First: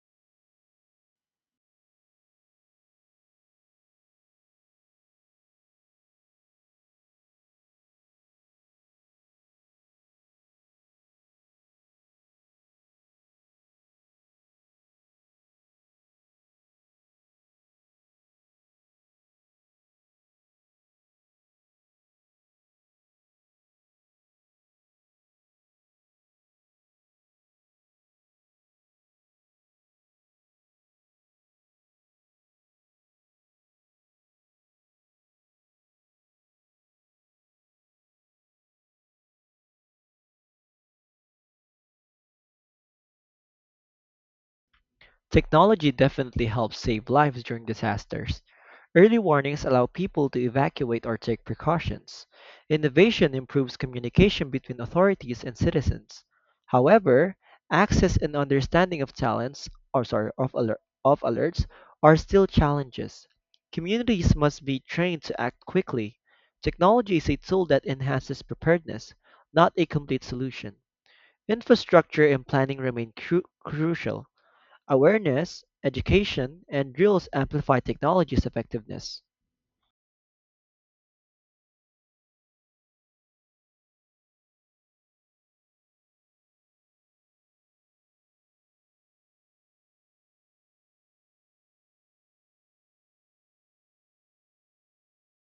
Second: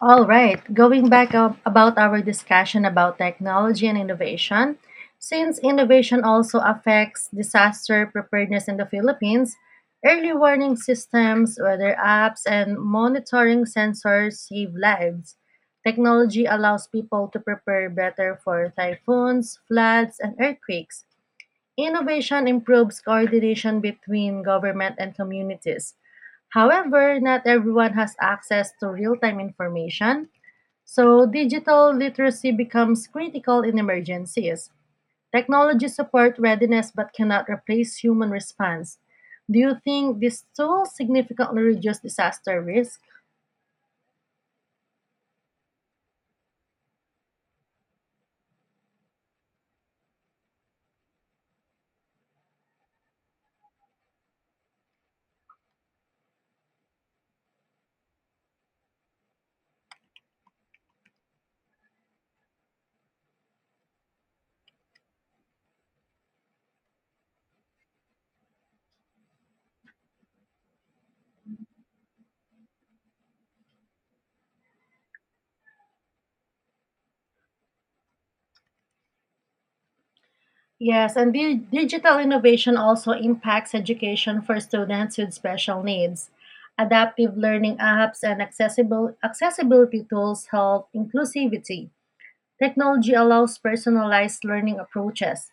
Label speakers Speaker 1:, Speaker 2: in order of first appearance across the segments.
Speaker 1: All right, going back up about our discussion about technology and innovation, since innovation also affects disaster preparedness in the Philippines, early warning systems, weather apps, and monitoring sensors save lives. Technology allows people to prepare better for typhoons, floods, and earthquakes. Innovation improves coordination between government and communities. However, not everyone has access to real time information so, digital literacy becomes critical in emergencies. Technology support readiness but cannot replace human response. Do you think this tool significantly reduce disaster risk?
Speaker 2: Technology definitely helps save lives during disasters. Early warnings allow people to evacuate or take precautions. Innovation improves communication between authorities and citizens. However, access and understanding of talents or sorry, of, alerts are still challenges. Communities must be trained to act quickly. Technology is a tool that enhances preparedness, not a complete solution. Infrastructure and planning remain crucial. Awareness, education, and drills amplify technology's effectiveness.
Speaker 1: Yes, and digital innovation also impacts education for students with special needs. Adaptive learning apps and accessible accessibility tools help inclusivity. Technology allows personalized learning approaches.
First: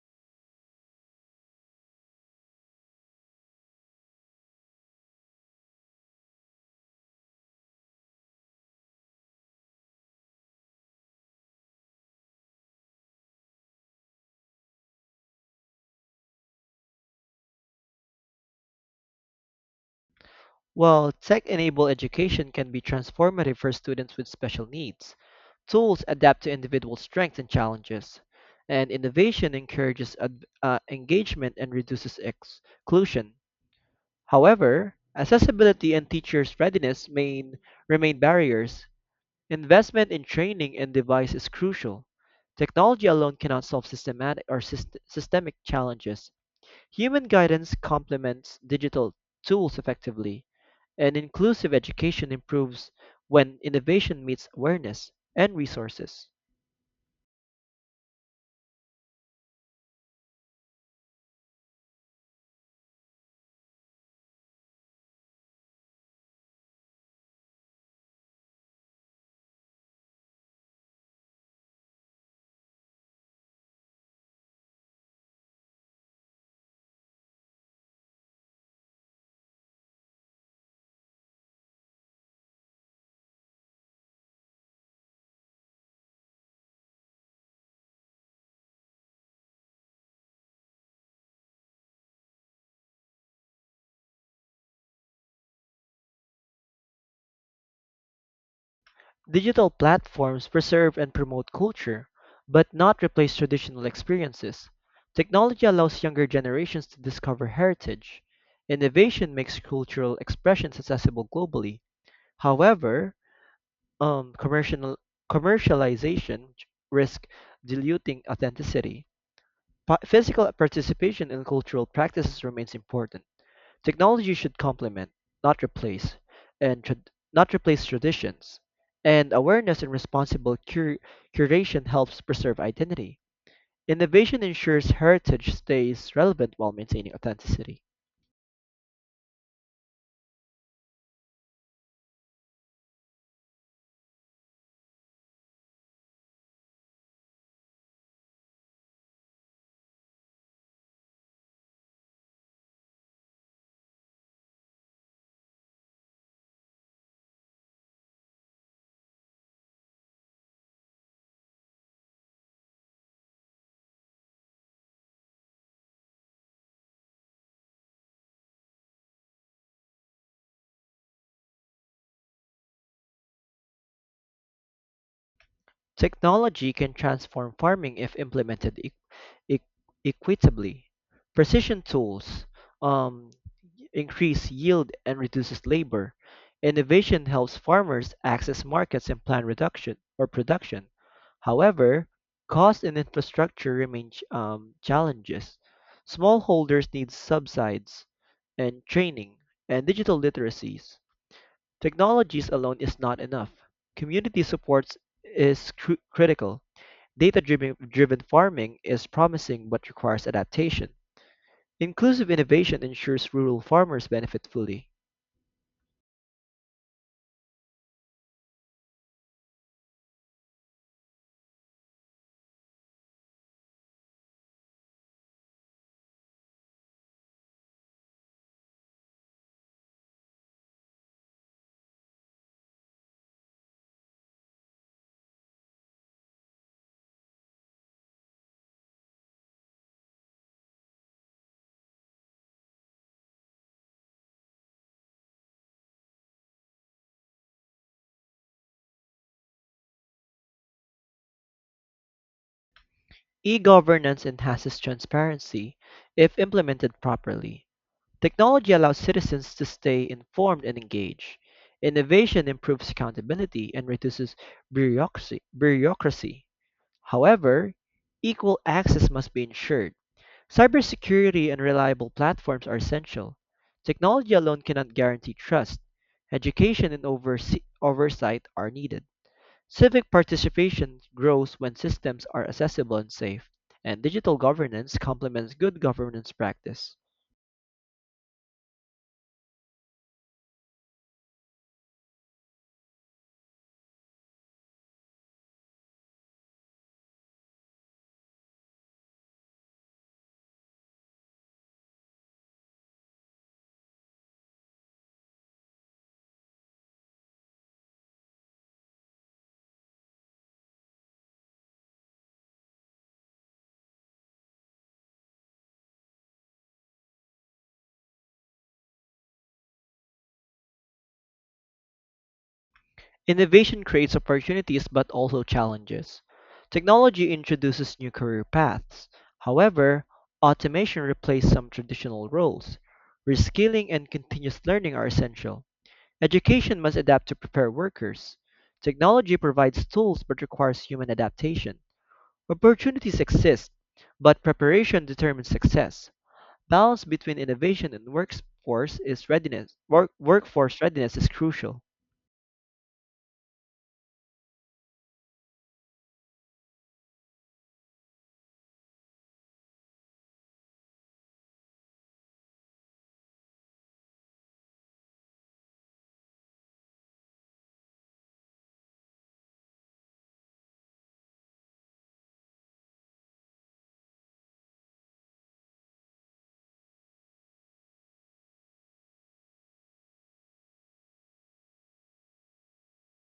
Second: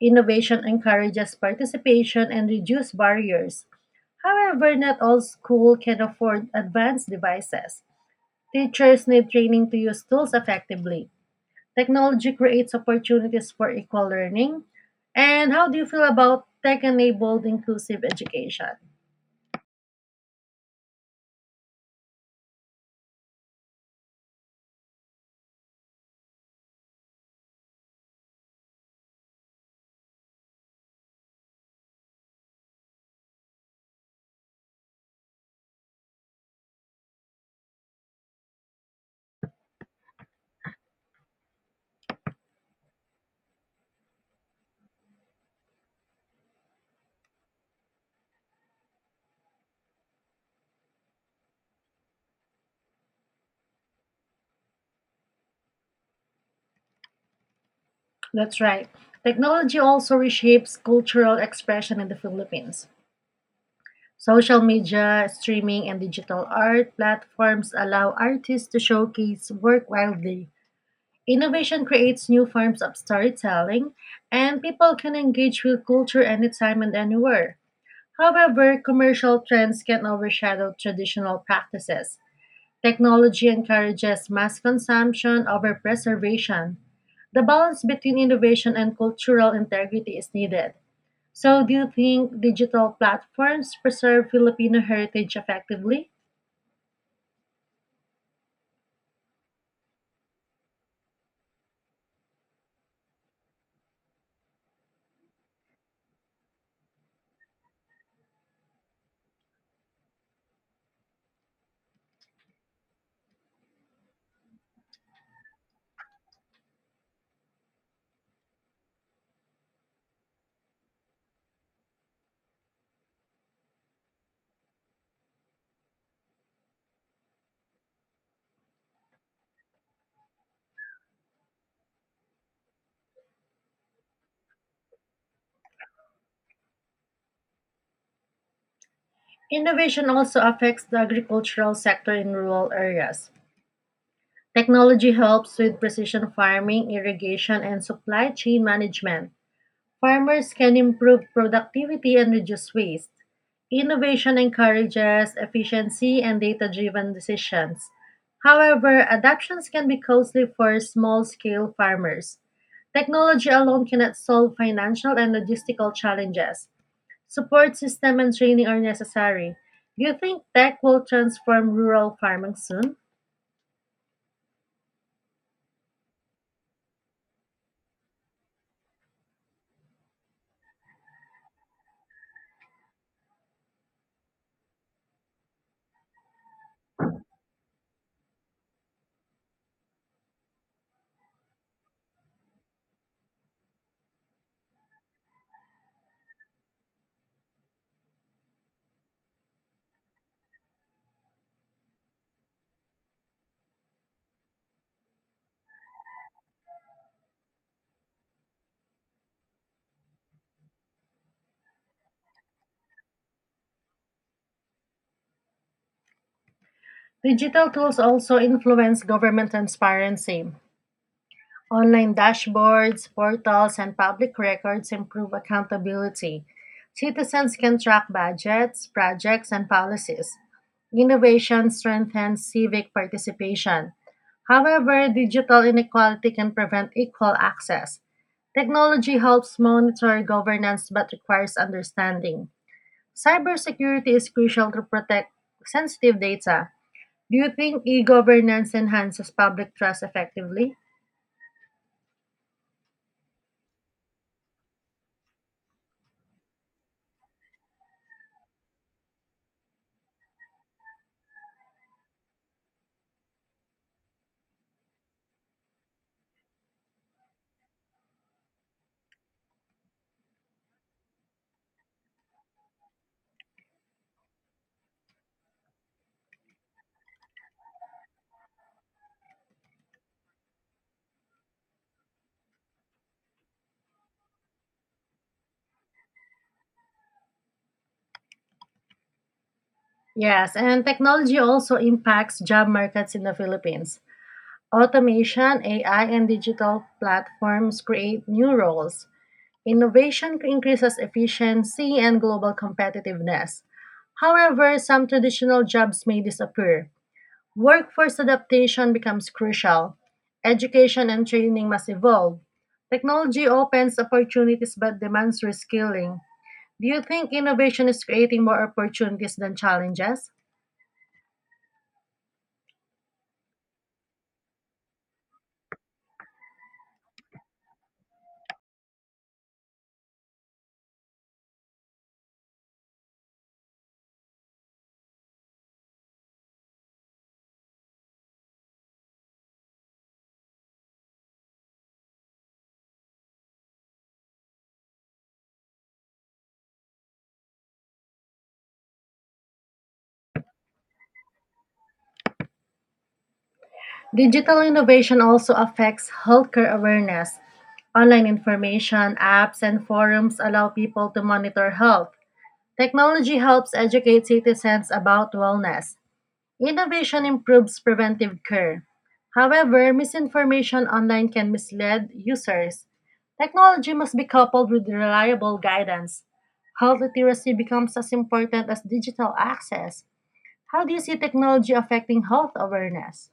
Speaker 1: Innovation encourages participation and reduces barriers. However, not all schools can afford advanced devices. Teachers need training to use tools effectively. Technology creates opportunities for equal learning. And how do you feel about tech enabled inclusive education?
Speaker 2: While tech-enabled education can be transformative for students with special needs, tools adapt to individual strengths and challenges, and innovation encourages engagement and reduces exclusion. However, accessibility and teachers' readiness may remain barriers. Investment in training and device is crucial. Technology alone cannot solve systematic or systemic challenges. Human guidance complements digital tools effectively, and inclusive education improves when innovation meets awareness and resources.
Speaker 1: That's right. Technology also reshapes cultural expression in the Philippines. Social media, streaming, and digital art platforms allow artists to showcase work widely. Innovation creates new forms of storytelling, and people can engage with culture anytime and anywhere. However, commercial trends can overshadow traditional practices. Technology encourages mass consumption over preservation. The balance between innovation and cultural integrity is needed. So, do you think digital platforms preserve Filipino heritage effectively?
Speaker 2: Digital platforms preserve and promote culture, but not replace traditional experiences. Technology allows younger generations to discover heritage. Innovation makes cultural expressions accessible globally. However, um, commercial, commercialization risks diluting authenticity. Physical participation in cultural practices remains important. Technology should complement, not replace, and trad- not replace traditions. And awareness and responsible curation helps preserve identity. Innovation ensures heritage stays relevant while maintaining authenticity.
Speaker 1: Innovation also affects the agricultural sector in rural areas. Technology helps with precision farming, irrigation, and supply chain management. Farmers can improve productivity and reduce waste. Innovation encourages efficiency and data driven decisions. However, adaptations can be costly for small scale farmers. Technology alone cannot solve financial and logistical challenges. Support system and training are necessary. Do you think tech will transform rural farming soon?
Speaker 2: Technology can transform farming if implemented e- equitably. Precision tools um, increase yield and reduces labor. Innovation helps farmers access markets and plan reduction or production. However, cost and infrastructure remain challenges. Smallholders need subsidies and training and digital literacies. Technologies alone is not enough. Community supports is critical. Data driven farming is promising but requires adaptation. Inclusive innovation ensures rural farmers benefit fully.
Speaker 1: Digital tools also influence government transparency. Online dashboards, portals, and public records improve accountability. Citizens can track budgets, projects, and policies. Innovation strengthens civic participation. However, digital inequality can prevent equal access. Technology helps monitor governance but requires understanding. Cybersecurity is crucial to protect sensitive data. Do you think e governance enhances public trust effectively?
Speaker 2: E governance enhances transparency if implemented properly. Technology allows citizens to stay informed and engaged. Innovation improves accountability and reduces bureaucracy. However, equal access must be ensured. Cybersecurity and reliable platforms are essential. Technology alone cannot guarantee trust. Education and oversight are needed. Civic participation grows when systems are accessible and safe, and digital governance complements good governance practice.
Speaker 1: Yes, and technology also impacts job markets in the Philippines. Automation, AI, and digital platforms create new roles. Innovation increases efficiency and global competitiveness. However, some traditional jobs may disappear. Workforce adaptation becomes crucial. Education and training must evolve. Technology opens opportunities but demands reskilling. Do you think innovation is creating more opportunities than challenges?
Speaker 2: Innovation creates opportunities but also challenges. Technology introduces new career paths. However, automation replaces some traditional roles. Reskilling and continuous learning are essential. Education must adapt to prepare workers. Technology provides tools but requires human adaptation. Opportunities exist, but preparation determines success. Balance between innovation and workforce is readiness. Workforce readiness is crucial.
Speaker 1: Digital innovation also affects healthcare awareness. Online information, apps, and forums allow people to monitor health. Technology helps educate citizens about wellness. Innovation improves preventive care. However, misinformation online can mislead users. Technology must be coupled with reliable guidance. Health literacy becomes as important as digital access. How do you see technology affecting health awareness?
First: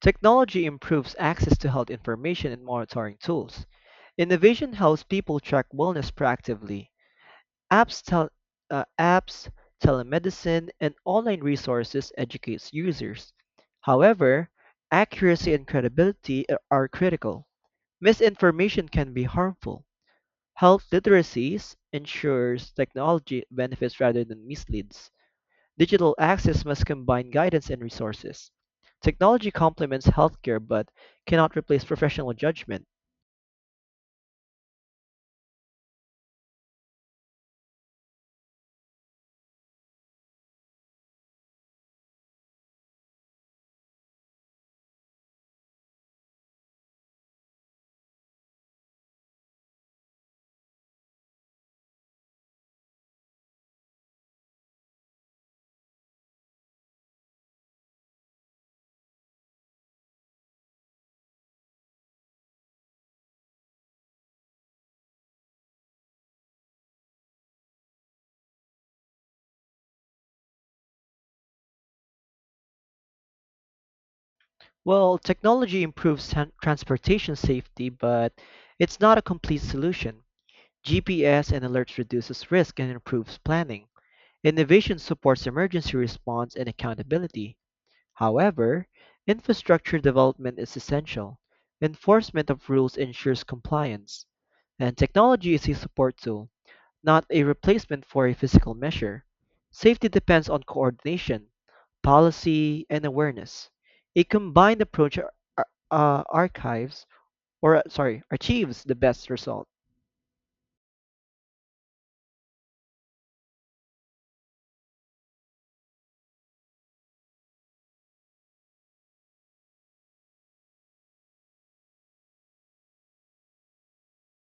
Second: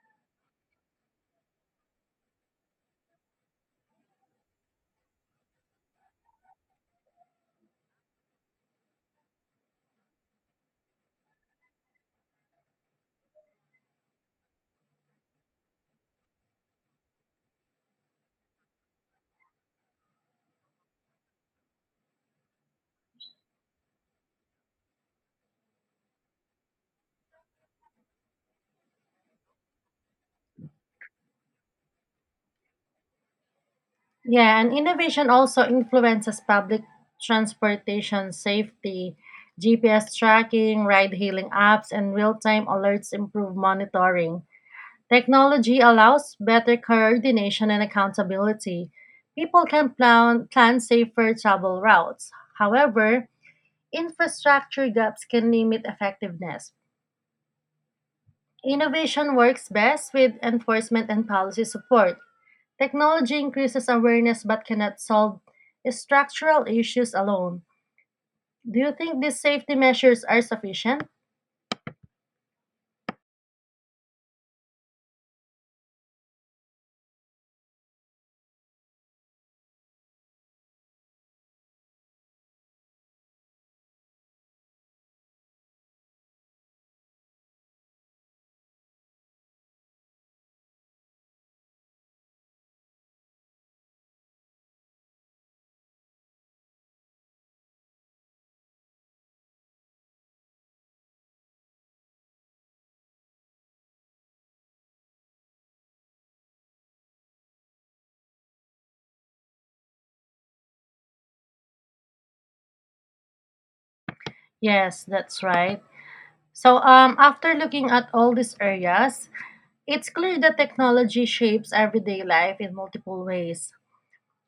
Speaker 2: Technology improves access to health information and monitoring tools. Innovation helps people track wellness proactively. Apps, tel- Apps, telemedicine, and online resources educate users. However, accuracy and credibility are critical. Misinformation can be harmful. Health literacies ensures technology benefits rather than misleads. Digital access must combine guidance and resources. Technology complements healthcare but cannot replace professional judgment.
Speaker 1: Yeah, and innovation also influences public transportation safety. GPS tracking, ride hailing apps, and real time alerts improve monitoring. Technology allows better coordination and accountability. People can plan safer travel routes. However, infrastructure gaps can limit effectiveness. Innovation works best with enforcement and policy support. Technology increases awareness but cannot solve structural issues alone. Do you think these safety measures are sufficient?
Speaker 2: Well, technology improves transportation safety, but it's not a complete solution. GPS and alerts reduces risk and improves planning. Innovation supports emergency response and accountability. However, infrastructure development is essential. Enforcement of rules ensures compliance, and technology is a support tool, not a replacement for a physical measure. Safety depends on coordination, policy, and awareness. A combined approach uh, archives, achieves the best result.
Speaker 1: Yes, that's right. After looking at all these areas, it's clear that technology shapes everyday life in multiple ways.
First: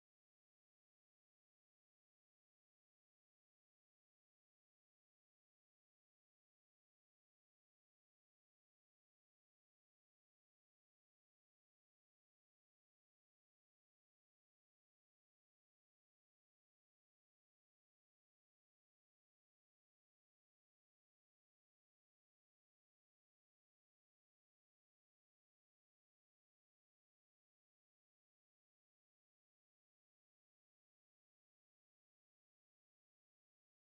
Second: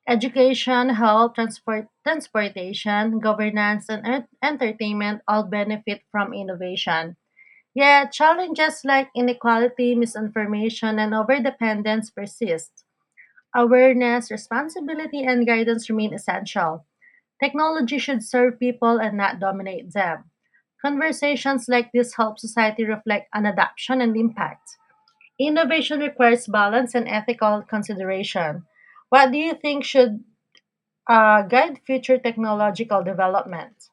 Speaker 1: Education, health, transportation, governance, and entertainment all benefit from innovation. Yet, challenges like inequality, misinformation, and overdependence persist. Awareness, responsibility, and guidance remain essential. Technology should serve people and not dominate them. Conversations like this help society reflect on adoption and impact. Innovation requires balance and ethical consideration. What do you think should guide future technological development?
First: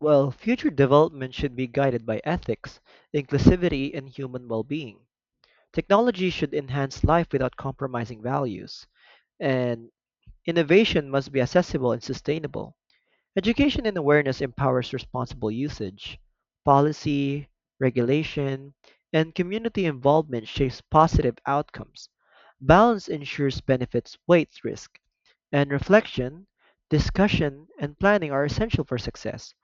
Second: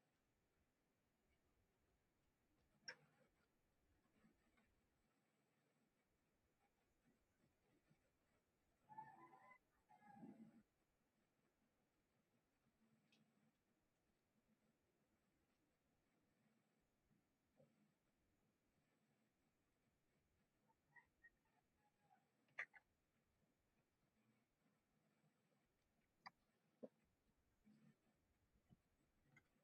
Speaker 2: Well, future development should be guided by ethics, inclusivity, and human well being. Technology should enhance life without compromising values, and innovation must be accessible and sustainable. Education and awareness empowers responsible usage. Policy, regulation, and community involvement shapes positive outcomes. Balance ensures benefits weight risk, and reflection, discussion, and planning are essential for success.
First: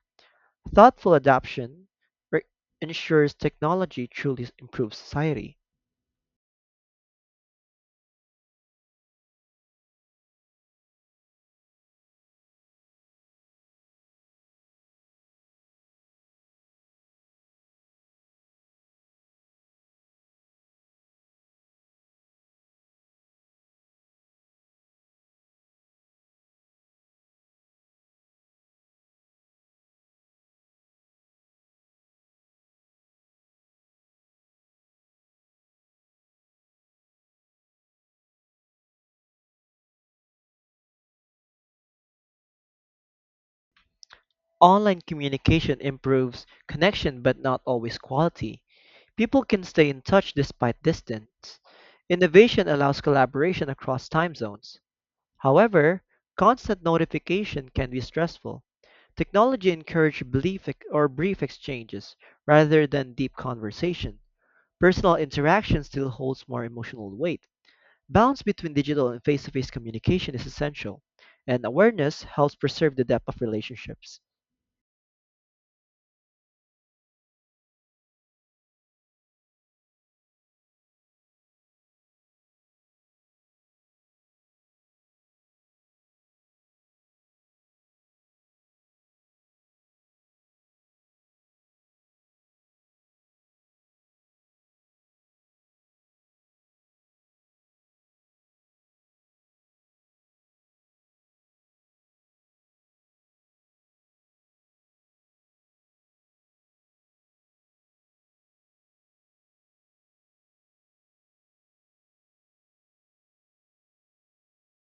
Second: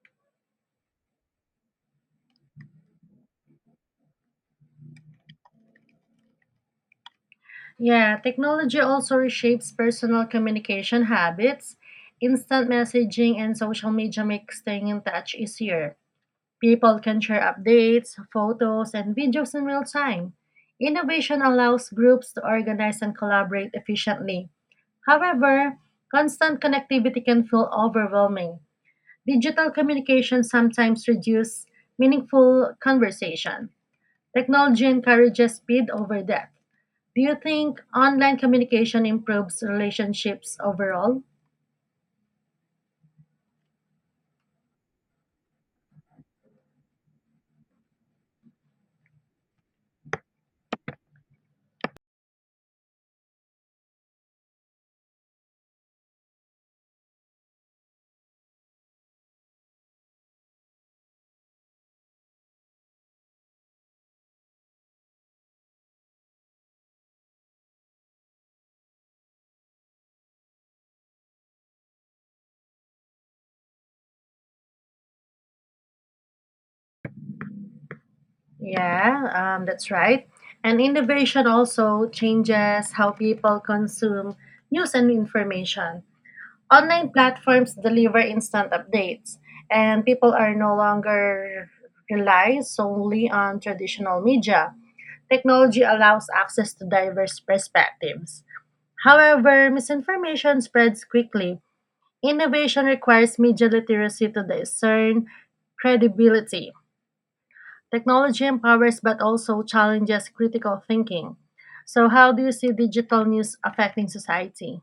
Speaker 2: Thoughtful adoption re- ensures technology truly improves society.
Speaker 1: Yeah, technology also reshapes personal communication habits. Instant messaging and social media make staying in touch easier. People can share updates, photos, and videos in real time. Innovation allows groups to organize and collaborate efficiently. However, constant connectivity can feel overwhelming. Digital communication sometimes reduces meaningful conversation. Technology encourages speed over depth. Do you think online communication improves relationships overall?
Speaker 2: Online communication improves connection but not always quality. People can stay in touch despite distance. Innovation allows collaboration across time zones. However, constant notification can be stressful. Technology encourages belief ex- or brief exchanges rather than deep conversation. Personal interaction still holds more emotional weight. Balance between digital and face-to-face communication is essential, and awareness helps preserve the depth of relationships.
Speaker 1: Yeah, that's right. And innovation also changes how people consume news and information. Online platforms deliver instant updates, and people are no longer rely solely on traditional media. Technology allows access to diverse perspectives. However, misinformation spreads quickly. Innovation requires media literacy to discern credibility. Technology empowers but also challenges critical thinking. So, how do you see digital news affecting society?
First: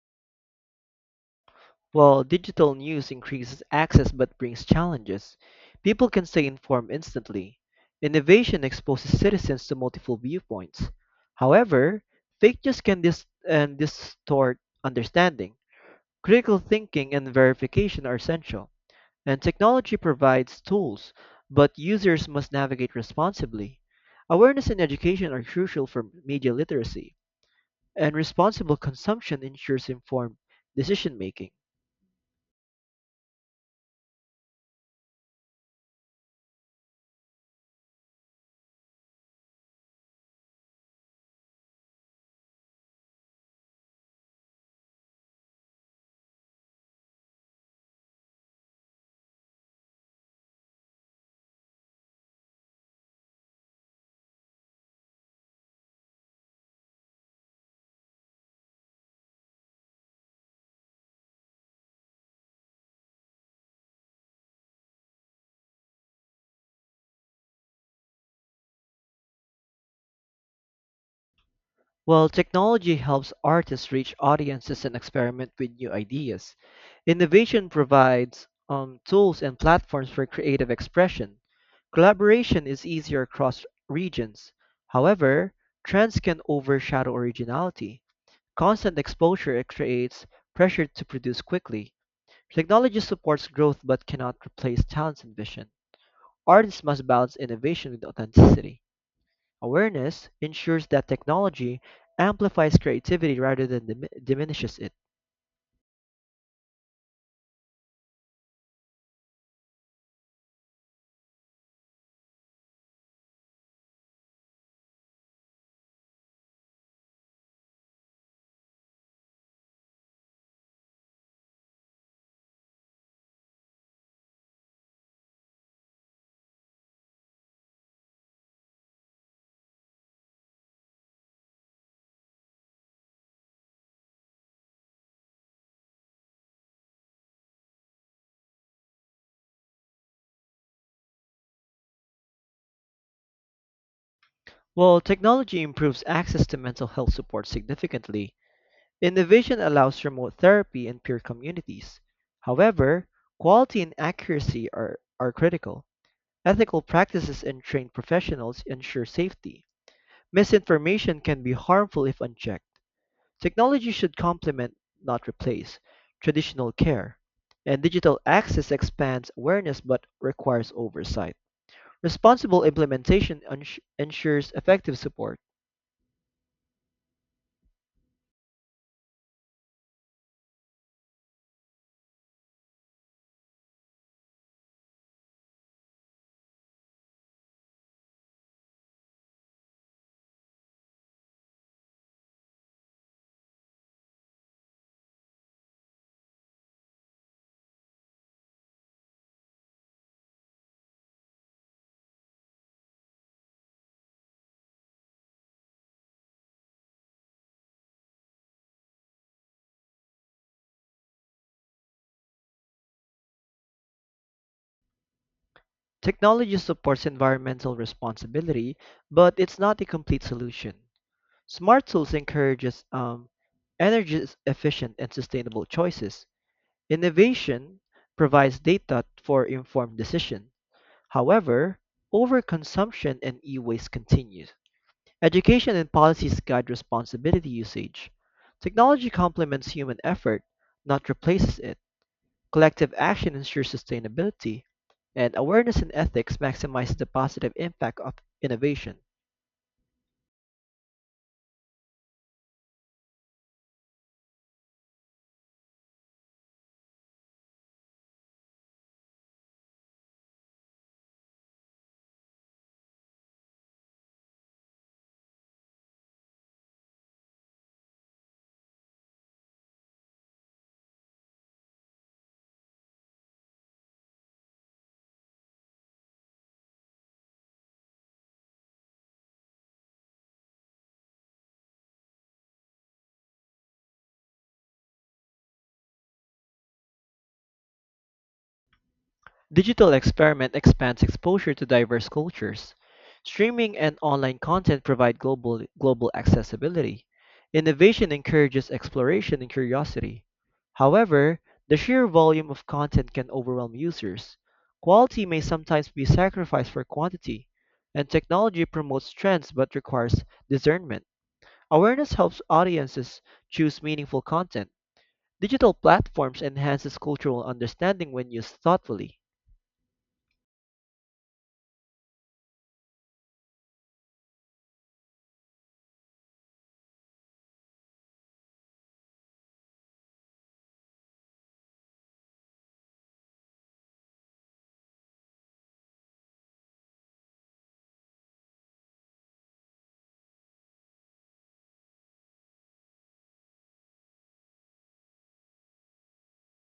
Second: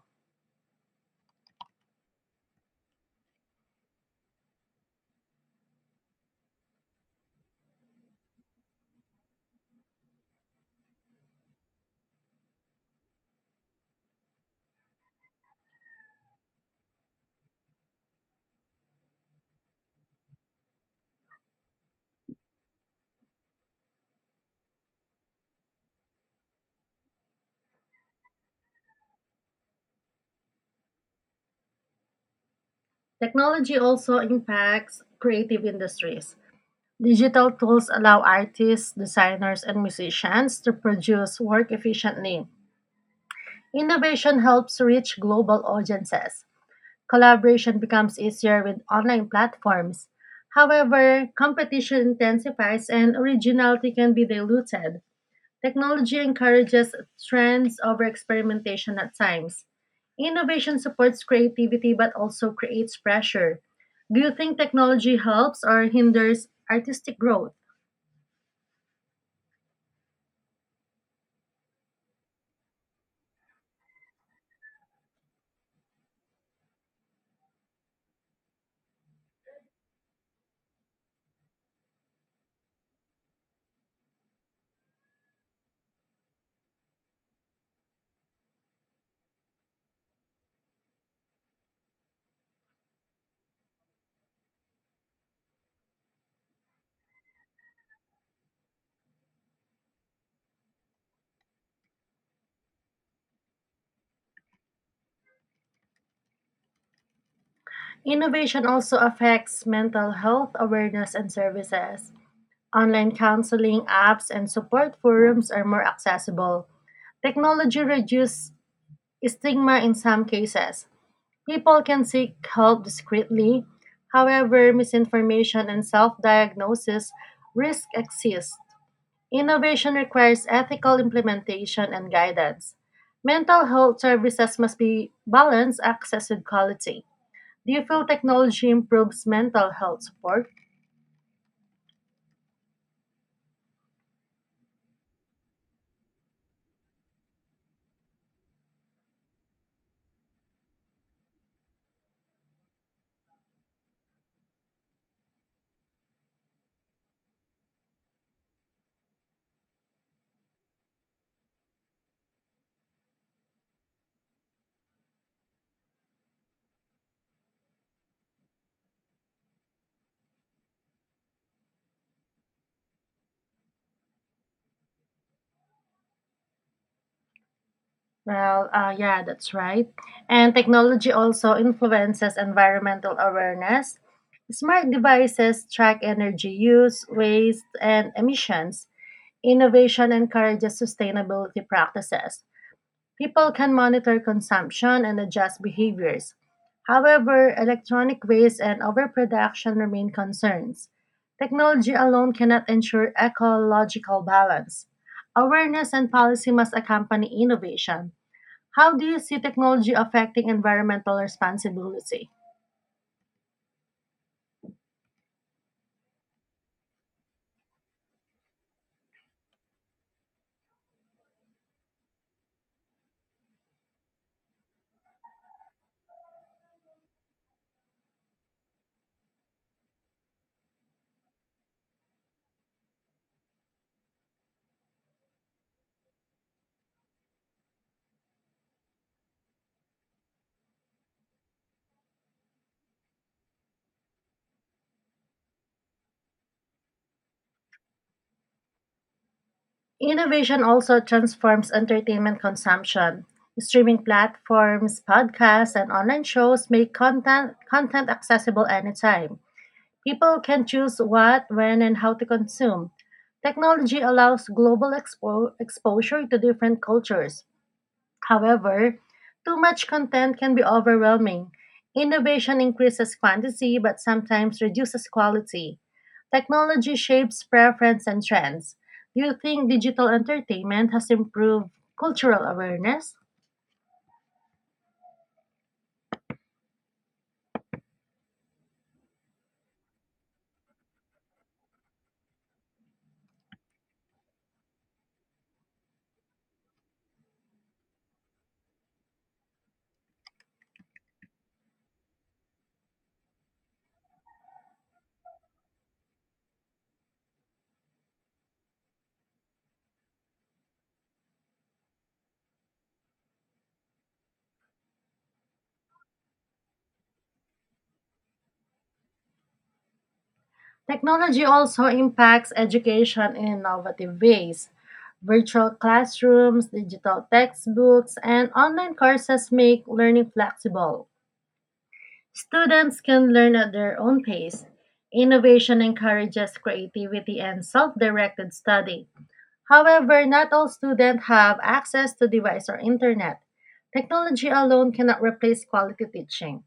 Speaker 2: While digital news increases access but brings challenges, people can stay informed instantly. Innovation exposes citizens to multiple viewpoints. However, fake news can dis- and distort understanding. Critical thinking and verification are essential, and technology provides tools, but users must navigate responsibly. Awareness and education are crucial for media literacy, and responsible consumption ensures informed decision making.
Speaker 1: Technology also impacts creative industries. Digital tools allow artists, designers, and musicians to produce work efficiently. Innovation helps reach global audiences. Collaboration becomes easier with online platforms. However, competition intensifies and originality can be diluted. Technology encourages trends over experimentation at times. Innovation supports creativity but also creates pressure. Do you think technology helps or hinders artistic growth?
Speaker 2: Well, technology helps artists reach audiences and experiment with new ideas. Innovation provides tools and platforms for creative expression. Collaboration is easier across regions. However, trends can overshadow originality. Constant exposure creates pressure to produce quickly. Technology supports growth but cannot replace talent and vision. Artists must balance innovation with authenticity. Awareness ensures that technology amplifies creativity rather than diminishes it.
Speaker 1: Innovation also affects mental health awareness and services. Online counseling apps and support forums are more accessible. Technology reduces stigma in some cases. People can seek help discreetly. However, misinformation and self diagnosis risk exist. Innovation requires ethical implementation and guidance. Mental health services must be balanced access with quality. Do you feel technology improves mental health support?
Speaker 2: While technology improves access to mental health support significantly, innovation allows remote therapy in peer communities. However, quality and accuracy are critical. Ethical practices and trained professionals ensure safety. Misinformation can be harmful if unchecked. Technology should complement, not replace, traditional care, and digital access expands awareness but requires oversight. Responsible implementation ensures effective support.
Speaker 1: That's right. And technology also influences environmental awareness. Smart devices track energy use, waste, and emissions. Innovation encourages sustainability practices. People can monitor consumption and adjust behaviors. However, electronic waste and overproduction remain concerns. Technology alone cannot ensure ecological balance. Awareness and policy must accompany innovation. How do you see technology affecting environmental responsibility?
Speaker 2: Technology supports environmental responsibility, but it's not a complete solution. Smart tools encourages energy efficient and sustainable choices. Innovation provides data for informed decision. However, overconsumption and e-waste continues. Education and policies guide responsibility usage. Technology complements human effort, not replaces it. Collective action ensures sustainability, and awareness and ethics maximize the positive impact of innovation.
Speaker 1: Innovation also transforms entertainment consumption. Streaming platforms, podcasts, and online shows make content accessible anytime. People can choose what, when, and how to consume. Technology allows global exposure to different cultures. However, too much content can be overwhelming. Innovation increases quantity but sometimes reduces quality. Technology shapes preference and trends. Do you think digital entertainment has improved cultural awareness?
Speaker 2: Digital experiment expands exposure to diverse cultures. Streaming and online content provide global accessibility. Innovation encourages exploration and curiosity. However, the sheer volume of content can overwhelm users. Quality may sometimes be sacrificed for quantity, and technology promotes trends but requires discernment. Awareness helps audiences choose meaningful content. Digital platforms enhances cultural understanding when used thoughtfully.
Speaker 1: Technology also impacts education in innovative ways. Virtual classrooms, digital textbooks, and online courses make learning flexible. Students can learn at their own pace. Innovation encourages creativity and self directed study. However, not all students have access to device or internet. Technology alone cannot replace quality teaching.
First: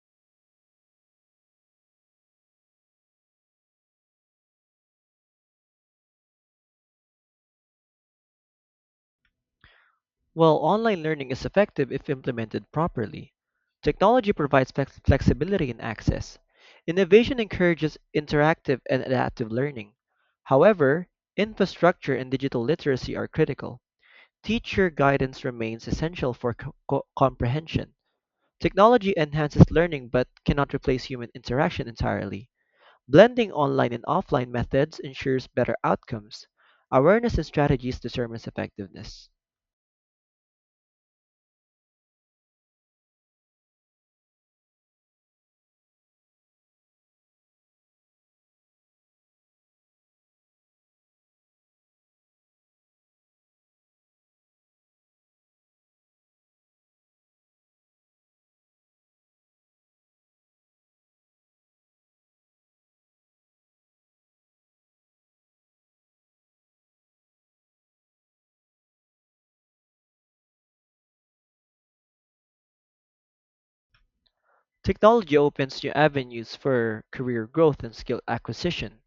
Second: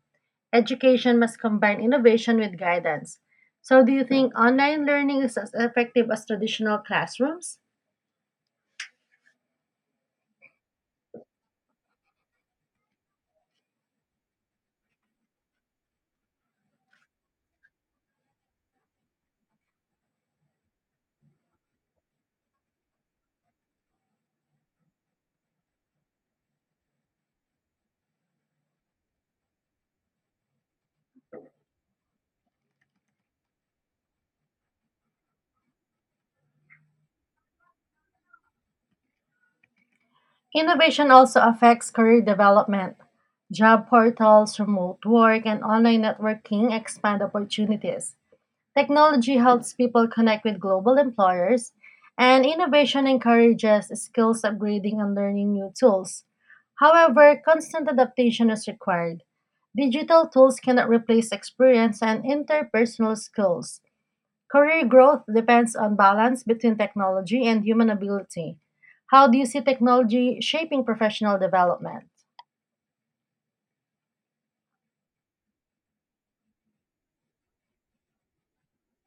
Speaker 1: Education must combine innovation with guidance. So, do you think online learning is as effective as traditional classrooms?
Speaker 2: Well, online learning is effective if implemented properly. Technology provides flexibility and access. Innovation encourages interactive and adaptive learning. However, infrastructure and digital literacy are critical. Teacher guidance remains essential for comprehension. Technology enhances learning but cannot replace human interaction entirely. Blending online and offline methods ensures better outcomes. Awareness and strategies determines effectiveness.
Speaker 1: Innovation also affects career development. Job portals, remote work, and online networking expand opportunities. Technology helps people connect with global employers, and innovation encourages skills upgrading and learning new tools. However, constant adaptation is required. Digital tools cannot replace experience and interpersonal skills. Career growth depends on balance between technology and human ability. How do you see technology shaping professional development?
Speaker 2: Technology opens new avenues for career growth and skill acquisition.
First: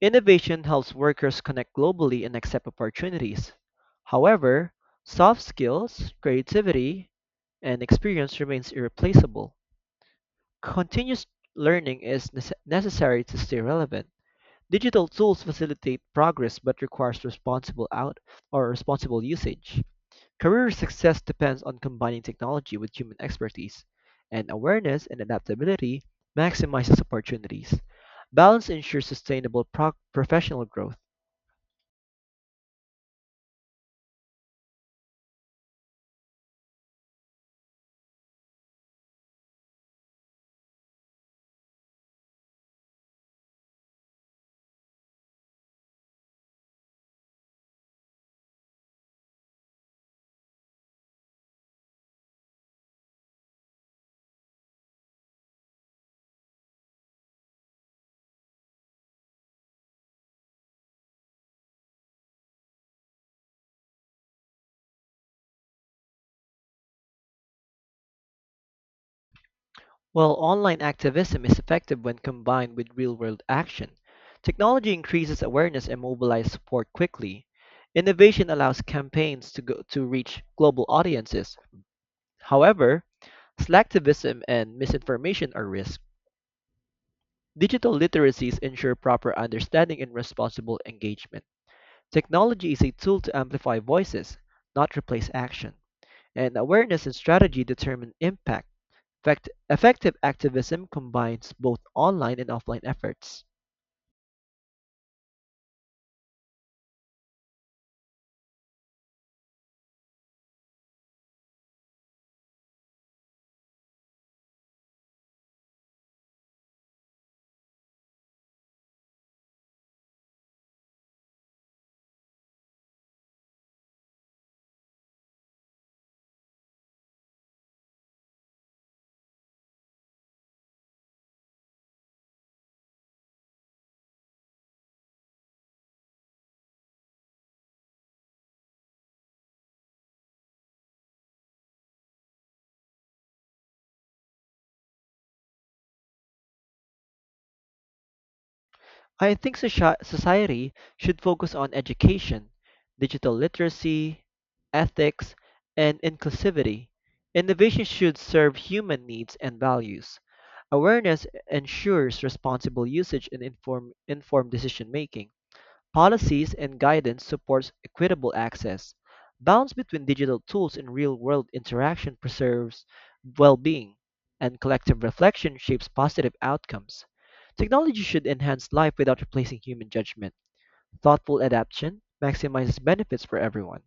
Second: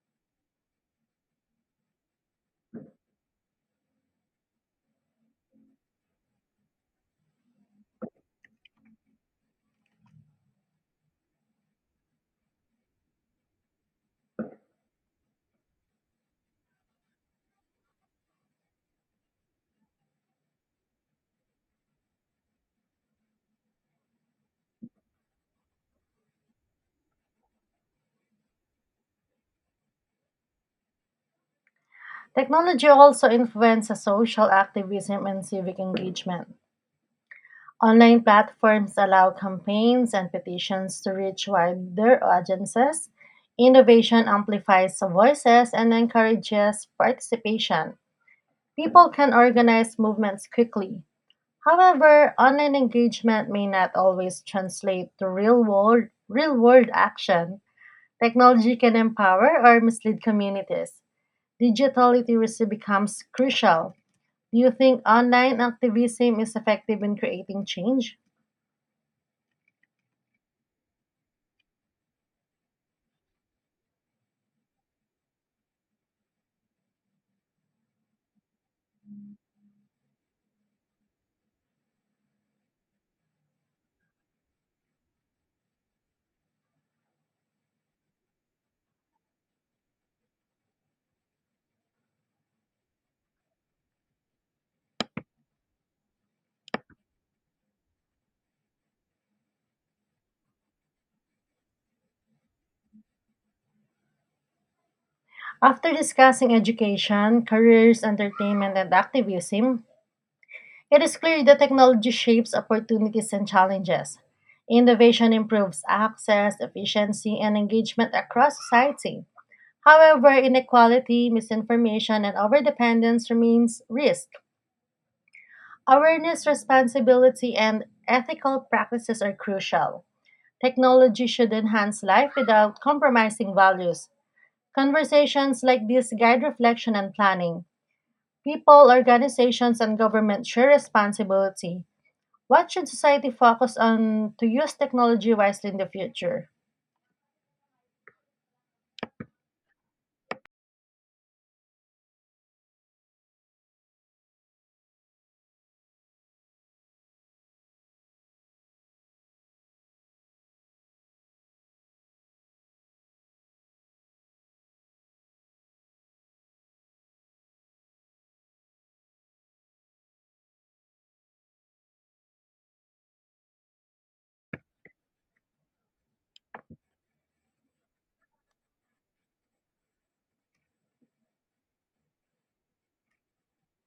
Speaker 2: Innovation helps workers connect globally and accept opportunities. However, soft skills, creativity, and experience remains irreplaceable. Continuous learning is necessary to stay relevant. Digital tools facilitate progress but requires responsible out or responsible usage. Career success depends on combining technology with human expertise, and awareness and adaptability maximizes opportunities. Balance ensures sustainable professional growth,
Speaker 1: Technology also influences social activism and civic engagement. Online platforms allow campaigns and petitions to reach wider audiences. Innovation amplifies voices and encourages participation. People can organize movements quickly. However, online engagement may not always translate to real world action. Technology can empower or mislead communities. Digital literacy becomes crucial. Do you think online activism is effective in creating change?
Speaker 2: while online activism is effective when combined with real-world action. Technology increases awareness and mobilizes support quickly. Innovation allows campaigns to reach global audiences. However, selectivism and misinformation are risks. Digital literacies ensure proper understanding and responsible engagement. Technology is a tool to amplify voices, not replace action. And awareness and strategy determine impact. Effective activism combines both online and offline efforts.
Speaker 1: After discussing education, careers, entertainment, and activism, it is clear that technology shapes opportunities and challenges. Innovation improves access, efficiency, and engagement across society. However, inequality, misinformation, and overdependence remains risk. Awareness, responsibility, and ethical practices are crucial. Technology should enhance life without compromising values. Conversations like this guide reflection and planning. People, organizations, and government share responsibility. What should society focus on to use technology wisely in the future?
Speaker 2: I think society should focus on education, digital literacy, ethics, and inclusivity. Innovation should serve human needs and values. Awareness ensures responsible usage and informed decision making. Policies and guidance supports equitable access. Balance between digital tools and real-world interaction preserves well-being, and collective reflection shapes positive outcomes. Technology should enhance life without replacing human judgment. Thoughtful adaptation maximizes benefits for everyone.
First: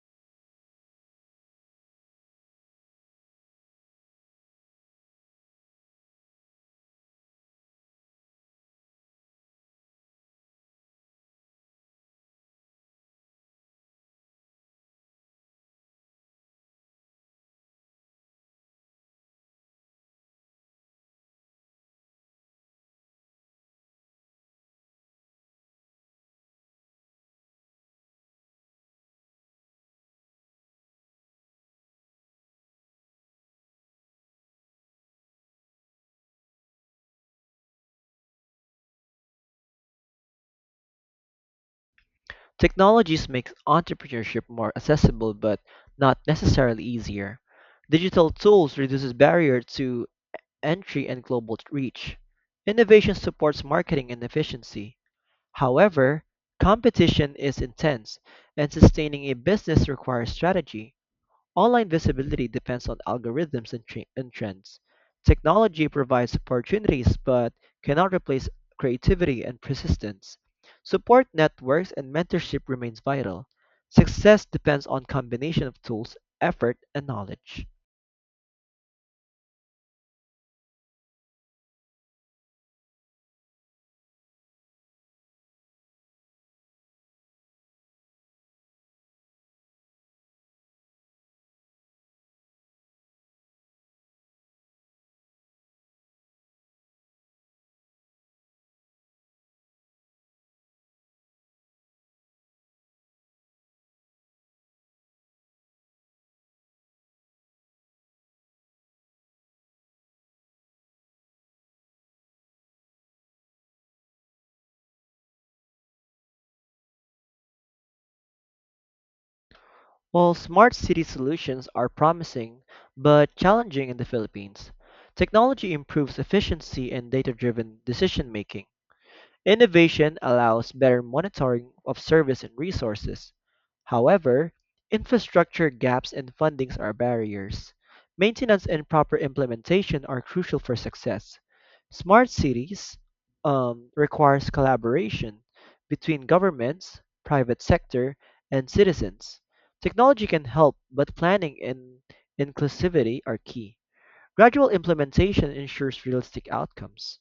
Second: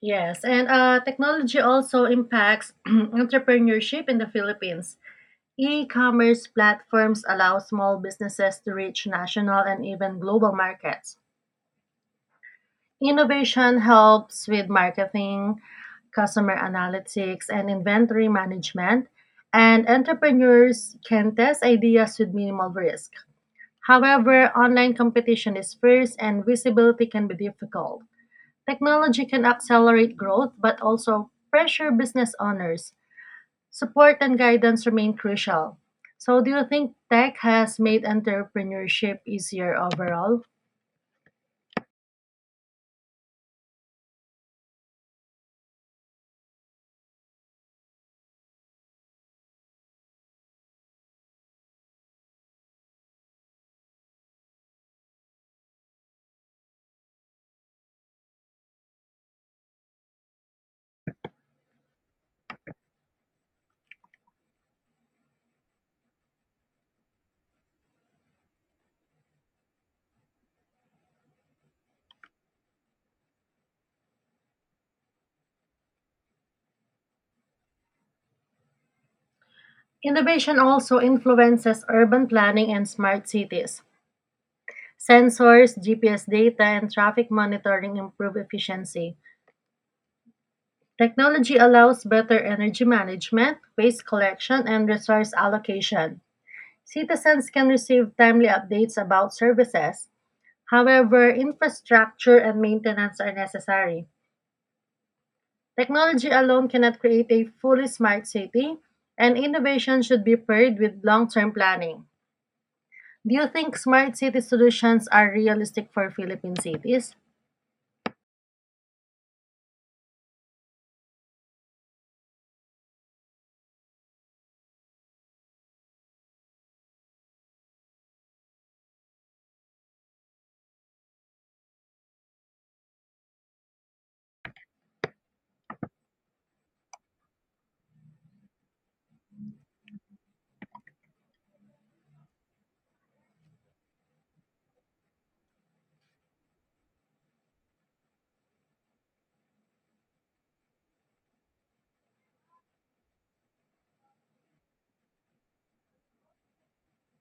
Speaker 1: Yes, and technology also impacts entrepreneurship in the Philippines. E-commerce platforms allow small businesses to reach national and even global markets. Innovation helps with marketing, customer analytics, and inventory management, and entrepreneurs can test ideas with minimal risk. However, online competition is fierce and visibility can be difficult. Technology can accelerate growth but also pressure business owners. Support and guidance remain crucial. So, do you think tech has made entrepreneurship easier overall?
Speaker 2: Technologies make entrepreneurship more accessible but not necessarily easier. Digital tools reduces barrier to entry and global reach. Innovation supports marketing and efficiency. However, competition is intense, and sustaining a business requires strategy. Online visibility depends on algorithms and trends. Technology provides opportunities but cannot replace creativity and persistence. Support networks and mentorship remains vital. Success depends on combination of tools, effort, and knowledge.
Speaker 1: Innovation also influences urban planning and smart cities. Sensors, GPS data, and traffic monitoring improve efficiency. Technology allows better energy management, waste collection, and resource allocation. Citizens can receive timely updates about services. However, infrastructure and maintenance are necessary. Technology alone cannot create a fully smart city, and innovation should be paired with long term planning. Do you think smart city solutions are realistic for Philippine cities?
Speaker 2: While smart city solutions are promising but challenging in the Philippines, technology improves efficiency and data driven decision making. Innovation allows better monitoring of service and resources. However, infrastructure gaps and fundings are barriers. Maintenance and proper implementation are crucial for success. Smart cities requires collaboration between governments, private sector, and citizens. Technology can help, but planning and inclusivity are key. Gradual implementation ensures realistic outcomes.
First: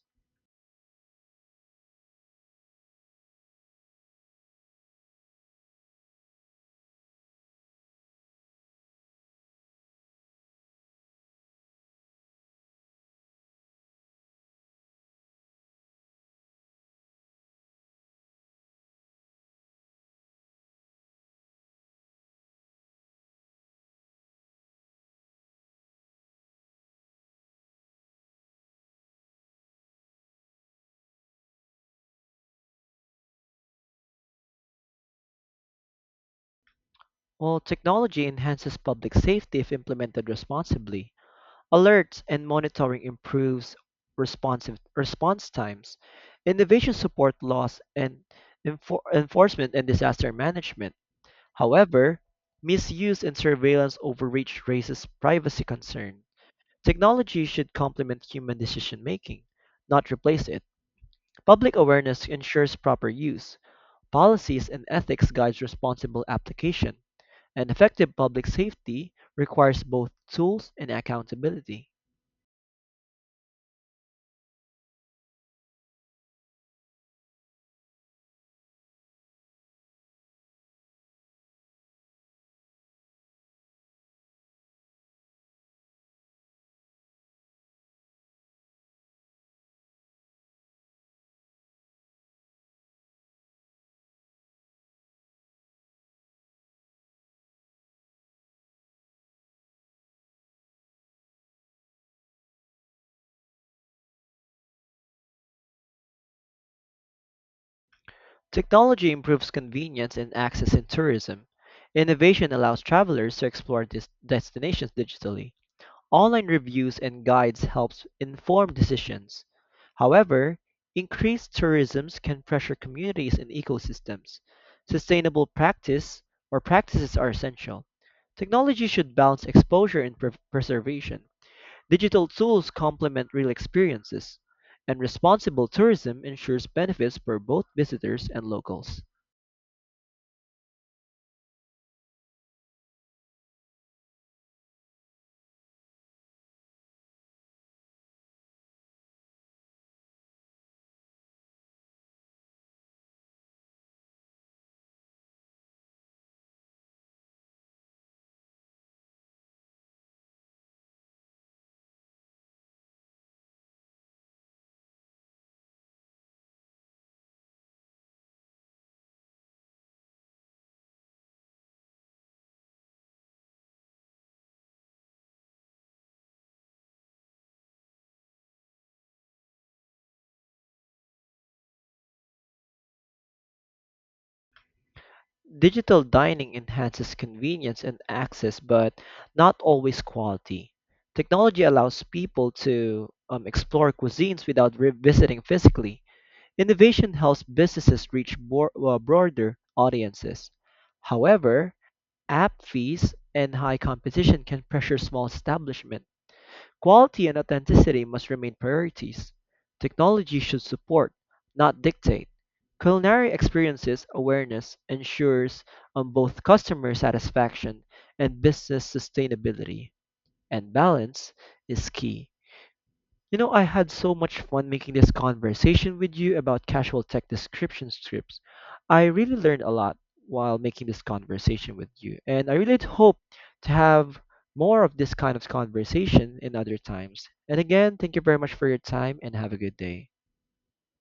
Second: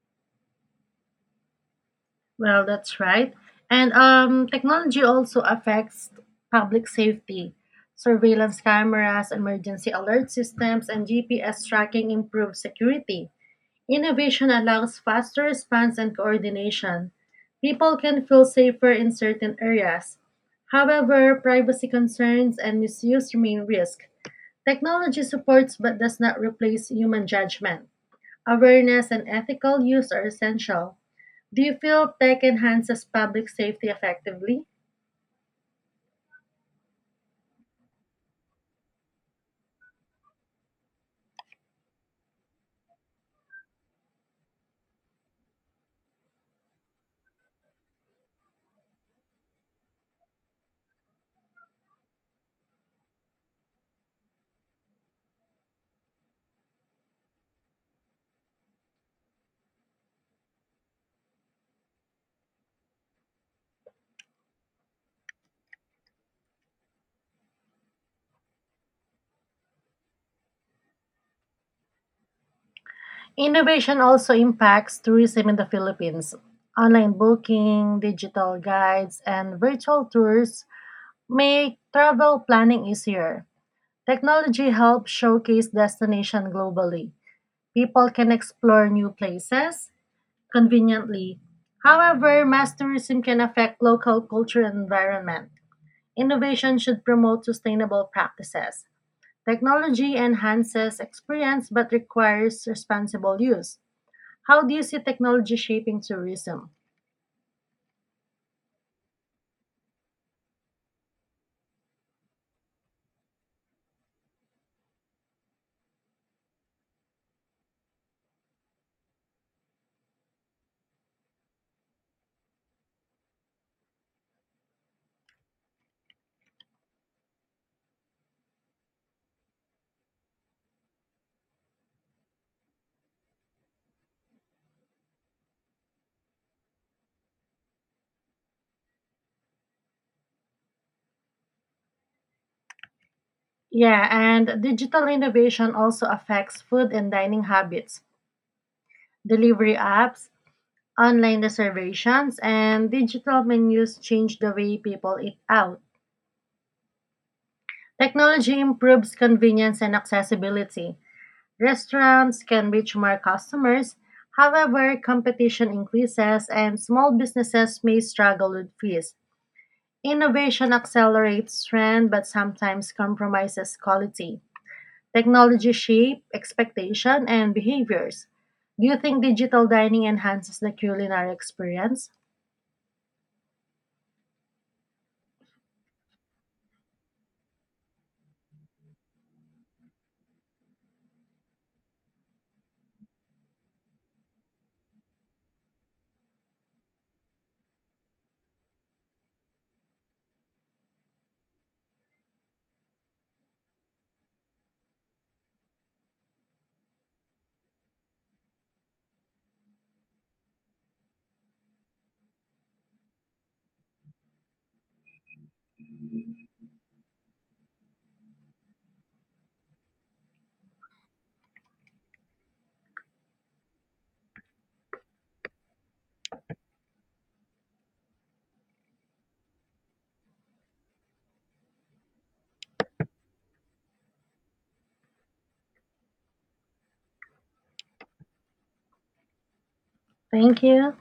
Speaker 1: Well, that's right. And technology also affects public safety. Surveillance cameras, emergency alert systems, and GPS tracking improve security. Innovation allows faster response and coordination. People can feel safer in certain areas. However, privacy concerns and misuse remain risks. Technology supports but does not replace human judgment. Awareness and ethical use are essential. Do you feel tech enhances public safety effectively?
Speaker 2: While technology enhances public safety if implemented responsibly, alerts and monitoring improves responsive response times. Innovation support laws and enforcement and disaster management. However, misuse and surveillance overreach raises privacy concern. Technology should complement human decision making, not replace it. Public awareness ensures proper use, policies and ethics guides responsible application, and effective public safety requires both tools and accountability.
Speaker 1: Innovation also impacts tourism in the Philippines. Online booking, digital guides, and virtual tours make travel planning easier. Technology helps showcase destination globally. People can explore new places conveniently. However, mass tourism can affect local culture and environment. Innovation should promote sustainable practices. Technology enhances experience but requires responsible use. How do you see technology shaping tourism?
Speaker 2: Technology improves convenience and access in tourism. Innovation allows travelers to explore destinations digitally. Online reviews and guides helps inform decisions. However, increased tourism can pressure communities and ecosystems. Sustainable practice or practices are essential. Technology should balance exposure and preservation. Digital tools complement real experiences, and responsible tourism ensures benefits for both visitors and locals.
Speaker 1: Yeah, and digital innovation also affects food and dining habits. Delivery apps, online reservations, and digital menus change the way people eat out. Technology improves convenience and accessibility. Restaurants can reach more customers. However, competition increases and small businesses may struggle with fees. Innovation accelerates trend but sometimes compromises quality. Technology shape expectation and behaviors. Do you think digital dining enhances the culinary experience?
Speaker 2: Digital dining enhances convenience and access, but not always quality. Technology allows people to explore cuisines without revisiting physically. Innovation helps businesses reach broader audiences. However, app fees and high competition can pressure small establishments. Quality and authenticity must remain priorities. Technology should support, not dictate. Culinary experiences awareness ensures on both customer satisfaction and business sustainability, and balance is key. You know, I had so much fun making this conversation with you about casual tech description scripts. I really learned a lot while making this conversation with you, and I really hope to have more of this kind of conversation in other times. And again, thank you very much for your time and have a good day.
Speaker 1: Thank you.